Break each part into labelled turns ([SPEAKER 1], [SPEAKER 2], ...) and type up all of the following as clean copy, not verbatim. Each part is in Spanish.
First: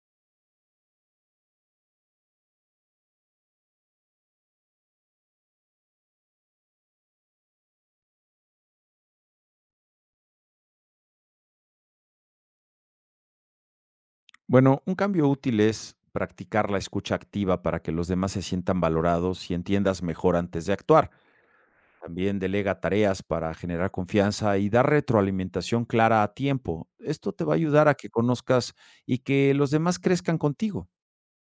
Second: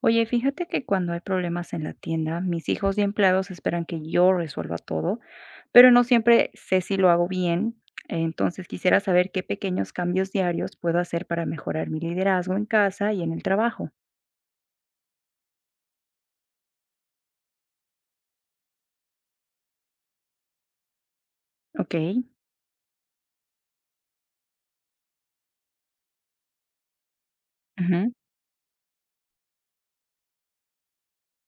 [SPEAKER 1] Oye, fíjate que cuando hay problemas en la tienda, mis hijos y empleados esperan que yo resuelva todo, pero no siempre sé si lo hago bien. Entonces quisiera saber qué pequeños cambios diarios puedo hacer para mejorar mi liderazgo en casa y en el trabajo.
[SPEAKER 2] Bueno, un cambio útil es practicar la escucha activa para que los demás se sientan valorados y entiendas mejor antes de actuar.
[SPEAKER 1] Ok.
[SPEAKER 2] También delega tareas para generar confianza y dar retroalimentación clara a tiempo. Esto te va a ayudar a que
[SPEAKER 1] Ujú.
[SPEAKER 2] conozcas y que los demás crezcan contigo.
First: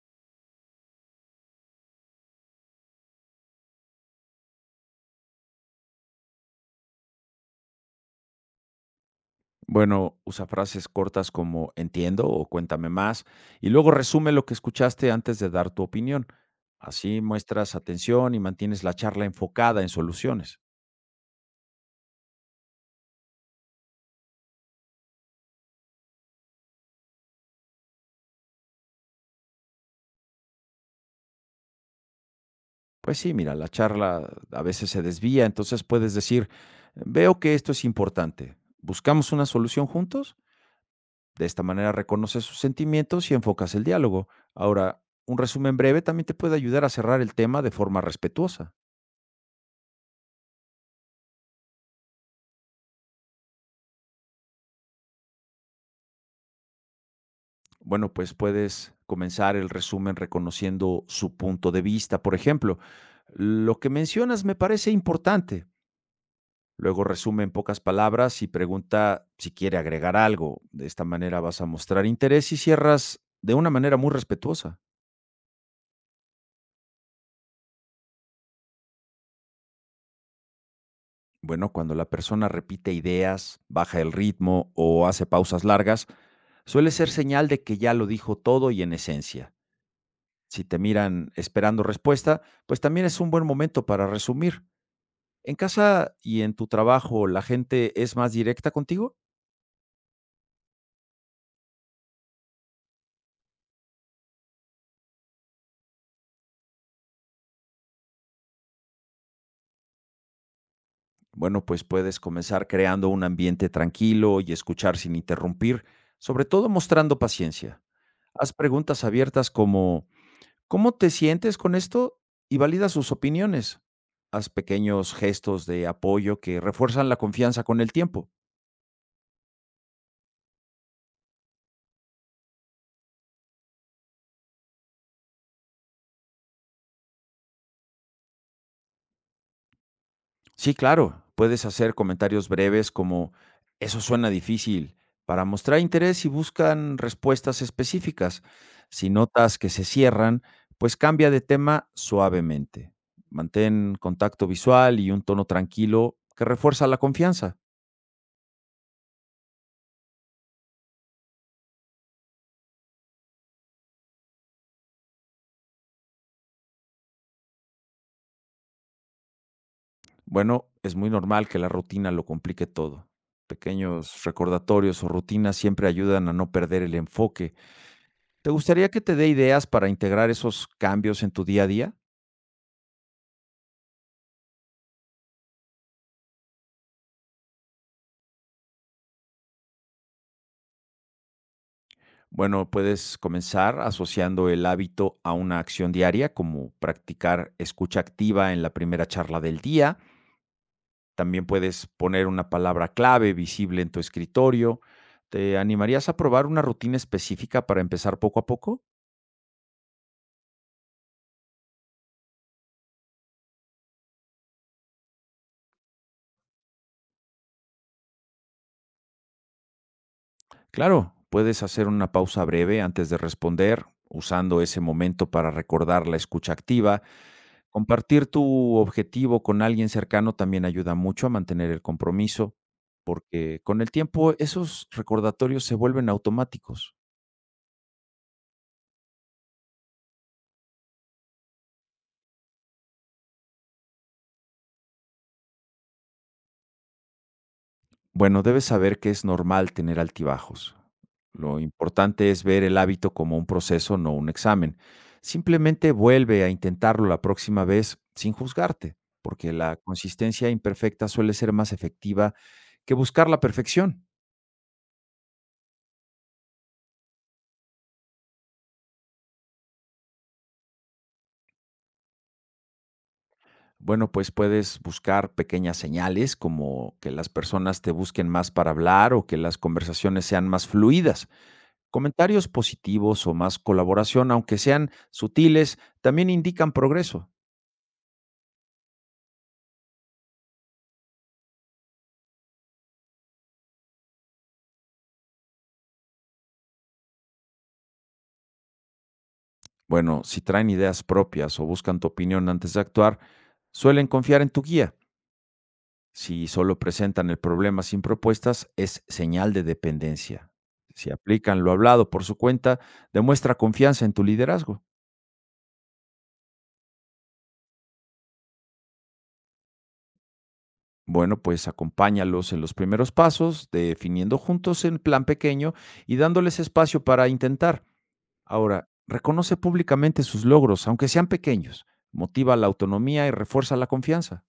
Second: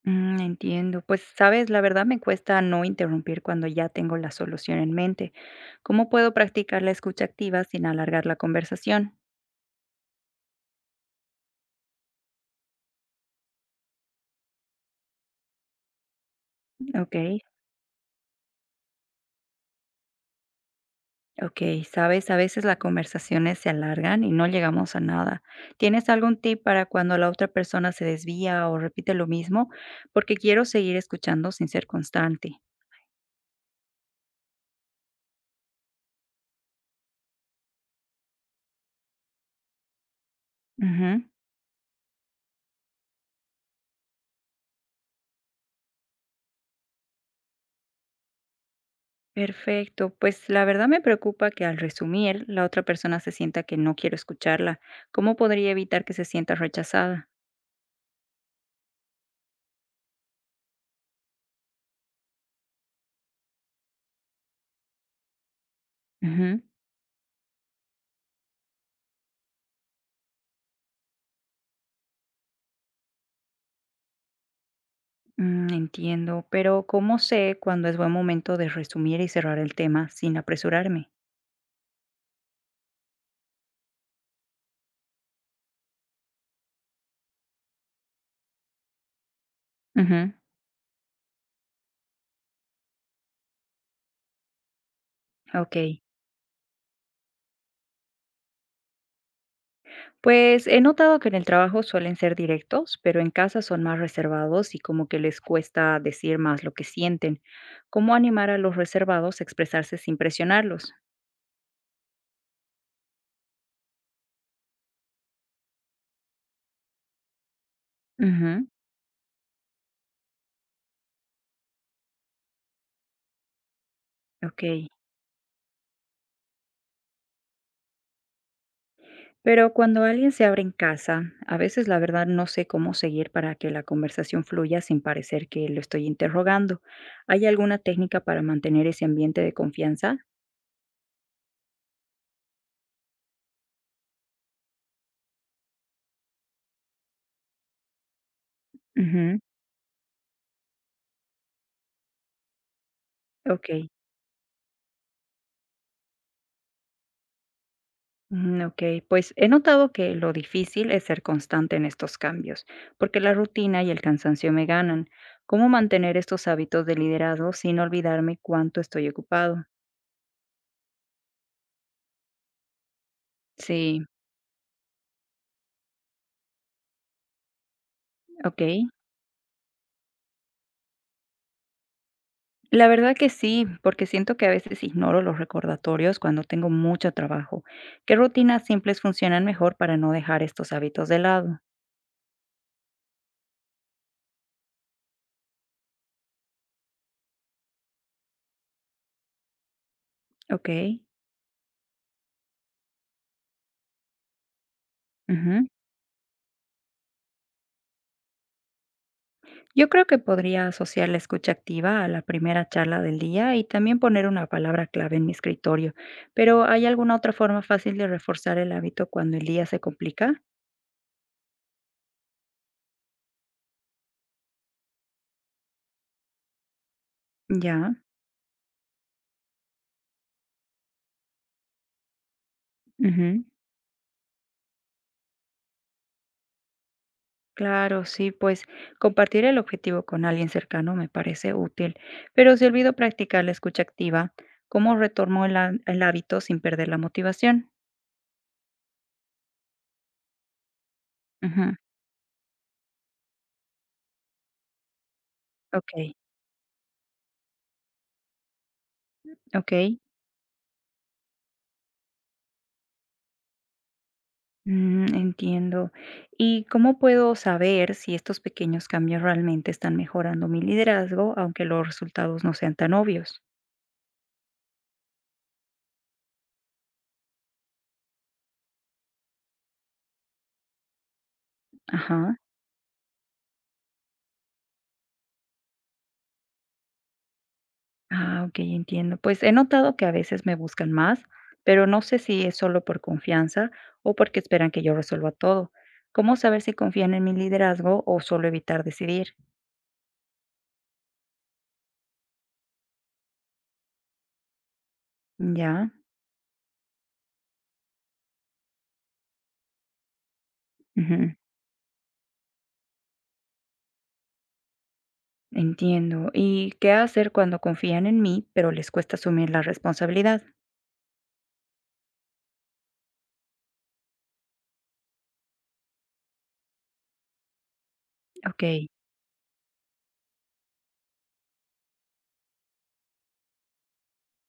[SPEAKER 1] Entiendo. Pues, sabes, la verdad me cuesta no interrumpir cuando ya tengo la solución en mente. ¿Cómo puedo practicar la escucha activa sin alargar la conversación?
[SPEAKER 2] Bueno, usa frases cortas como entiendo o cuéntame más y luego resume lo que escuchaste antes de dar tu opinión. Así
[SPEAKER 1] Ok.
[SPEAKER 2] muestras atención y mantienes la charla enfocada en soluciones.
[SPEAKER 1] Okey, ¿sabes? A veces las conversaciones se alargan y no llegamos a nada. ¿Tienes algún tip para cuando la otra persona se desvía o repite lo mismo? Porque quiero seguir escuchando sin ser constante.
[SPEAKER 2] Pues sí, mira, la charla a veces se desvía, entonces puedes decir, veo que esto es importante, buscamos una solución juntos,
[SPEAKER 1] Ujú.
[SPEAKER 2] de esta manera reconoces sus sentimientos y enfocas el diálogo. Ahora, un resumen breve también te puede ayudar a cerrar el tema de forma respetuosa.
[SPEAKER 1] Perfecto. Pues la verdad me preocupa que al resumir, la otra persona se sienta que no quiero escucharla. ¿Cómo podría evitar que se sienta rechazada?
[SPEAKER 2] Bueno, pues puedes comenzar el resumen reconociendo su punto de vista, por ejemplo. Lo que mencionas me parece importante,
[SPEAKER 1] Ujú.
[SPEAKER 2] luego resume en pocas palabras y pregunta si quiere agregar algo. De esta manera vas a mostrar interés y cierras de una manera muy respetuosa.
[SPEAKER 1] Entiendo, pero ¿cómo sé cuándo es buen momento de resumir y cerrar el tema sin apresurarme?
[SPEAKER 2] Bueno, cuando la persona repite ideas, baja el ritmo o hace pausas largas, suele ser señal de que ya lo dijo todo y en esencia.
[SPEAKER 1] Ujú.
[SPEAKER 2] Si te miran esperando respuesta, pues también es un buen momento para resumir. ¿En
[SPEAKER 1] Okey.
[SPEAKER 2] casa y en tu trabajo la gente es más directa contigo?
[SPEAKER 1] Pues he notado que en el trabajo suelen ser directos, pero en casa son más reservados y como que les cuesta decir más lo que sienten. ¿Cómo animar a los reservados a expresarse sin presionarlos?
[SPEAKER 2] Bueno, pues puedes comenzar creando un ambiente tranquilo y escuchar sin interrumpir, sobre todo mostrando paciencia. Haz
[SPEAKER 1] Ujú,
[SPEAKER 2] preguntas abiertas como ¿cómo te sientes con esto? Y valida sus opiniones. Haz
[SPEAKER 1] ok.
[SPEAKER 2] pequeños gestos de apoyo que refuerzan la confianza con el tiempo.
[SPEAKER 1] Pero cuando alguien se abre en casa, a veces la verdad no sé cómo seguir para que la conversación fluya sin parecer que lo estoy interrogando. ¿Hay alguna técnica para mantener ese ambiente de confianza?
[SPEAKER 2] Sí, claro, puedes hacer comentarios breves como eso suena difícil para mostrar interés y buscan respuestas específicas. Si
[SPEAKER 1] Ujú,
[SPEAKER 2] notas que se cierran, pues cambia de tema suavemente.
[SPEAKER 1] ok.
[SPEAKER 2] Mantén contacto visual y un tono tranquilo que refuerza la confianza.
[SPEAKER 1] Okey, pues he notado que lo difícil es ser constante en estos cambios, porque la rutina y el cansancio me ganan. ¿Cómo mantener estos hábitos de liderazgo sin olvidarme cuánto estoy ocupado?
[SPEAKER 2] Bueno, es muy normal que la rutina lo complique todo.
[SPEAKER 1] Sí,
[SPEAKER 2] Pequeños recordatorios o rutinas siempre ayudan a no perder el enfoque. ¿Te
[SPEAKER 1] okey.
[SPEAKER 2] gustaría que te dé ideas para integrar esos cambios en tu día a día?
[SPEAKER 1] La verdad que sí, porque siento que a veces ignoro los recordatorios cuando tengo mucho trabajo. ¿Qué rutinas simples funcionan mejor para no dejar estos hábitos de lado?
[SPEAKER 2] Bueno, puedes comenzar asociando el hábito a una acción diaria, como practicar escucha activa en la primera charla del día.
[SPEAKER 1] Okey.
[SPEAKER 2] También puedes poner una palabra clave visible en tu escritorio. ¿Te animarías a probar una rutina específica para empezar poco a poco?
[SPEAKER 1] Yo creo que podría asociar la escucha activa a la primera charla del día y también poner una palabra clave en mi escritorio. Pero ¿hay alguna otra forma fácil de reforzar el hábito cuando el día se complica?
[SPEAKER 2] Claro, puedes hacer una pausa breve antes de responder, usando ese momento para recordar la escucha activa.
[SPEAKER 1] Ya.
[SPEAKER 2] Compartir tu objetivo con alguien cercano también ayuda mucho a mantener el compromiso.
[SPEAKER 1] Ujú.
[SPEAKER 2] Porque con el tiempo esos recordatorios se vuelven automáticos.
[SPEAKER 1] Claro, sí, pues compartir el objetivo con alguien cercano me parece útil. Pero si olvido practicar la escucha activa, ¿cómo retomo el hábito sin perder la motivación?
[SPEAKER 2] Bueno, debes saber que es normal tener altibajos. Lo
[SPEAKER 1] Ujú,
[SPEAKER 2] importante es ver el hábito como un proceso, no un examen. Simplemente
[SPEAKER 1] ok,
[SPEAKER 2] vuelve a intentarlo la próxima vez sin juzgarte, porque
[SPEAKER 1] ok.
[SPEAKER 2] la consistencia imperfecta suele ser más efectiva que buscar la perfección.
[SPEAKER 1] Entiendo. ¿Y cómo puedo saber si estos pequeños cambios realmente están mejorando mi liderazgo, aunque los resultados no sean tan obvios?
[SPEAKER 2] Bueno, pues puedes buscar pequeñas señales como que las personas te busquen más para hablar o que las conversaciones sean más fluidas.
[SPEAKER 1] Ajá.
[SPEAKER 2] Comentarios positivos o más colaboración, aunque sean sutiles, también indican progreso.
[SPEAKER 1] Ok, entiendo. Pues he notado que a veces me buscan más, pero no sé si es solo por confianza o porque esperan que yo resuelva todo. ¿Cómo saber si confían en mi liderazgo o solo evitar decidir?
[SPEAKER 2] Bueno, si traen ideas propias o buscan tu opinión antes de actuar, suelen confiar en tu guía.
[SPEAKER 1] Ya.
[SPEAKER 2] Si solo presentan el problema sin propuestas, es señal de dependencia. Si
[SPEAKER 1] Ujú.
[SPEAKER 2] aplican lo hablado por su cuenta, demuestra confianza en tu liderazgo.
[SPEAKER 1] Entiendo. ¿Y qué hacer cuando confían en mí, pero les cuesta asumir la responsabilidad?
[SPEAKER 2] Bueno, pues acompáñalos en los primeros pasos, definiendo juntos el plan pequeño y dándoles espacio para intentar.
[SPEAKER 1] Ok.
[SPEAKER 2] Ahora, reconoce públicamente sus logros, aunque sean pequeños, motiva la autonomía y refuerza la confianza.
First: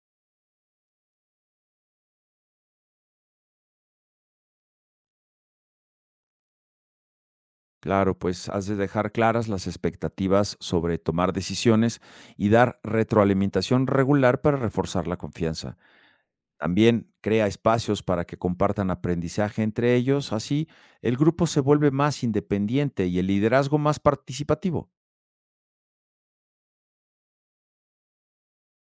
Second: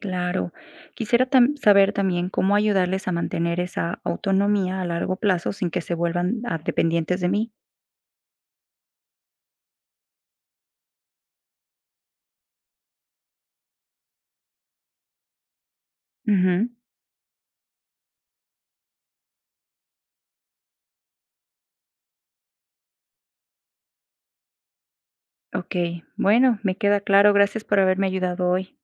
[SPEAKER 1] Claro. Saber también cómo ayudarles a mantener esa autonomía a largo plazo sin que se vuelvan dependientes de mí.
[SPEAKER 2] Claro, pues has de dejar claras las expectativas sobre tomar decisiones y dar retroalimentación regular para reforzar la confianza.
[SPEAKER 1] Ujú.
[SPEAKER 2] También crea espacios para que compartan aprendizaje entre ellos, así el grupo se vuelve más independiente y el liderazgo más participativo.
[SPEAKER 1] Ok, bueno, me queda claro. Gracias por haberme ayudado hoy.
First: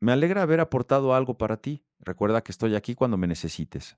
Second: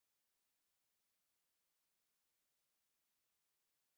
[SPEAKER 2] Me alegra haber aportado algo para ti. Recuerda que estoy aquí cuando me necesites.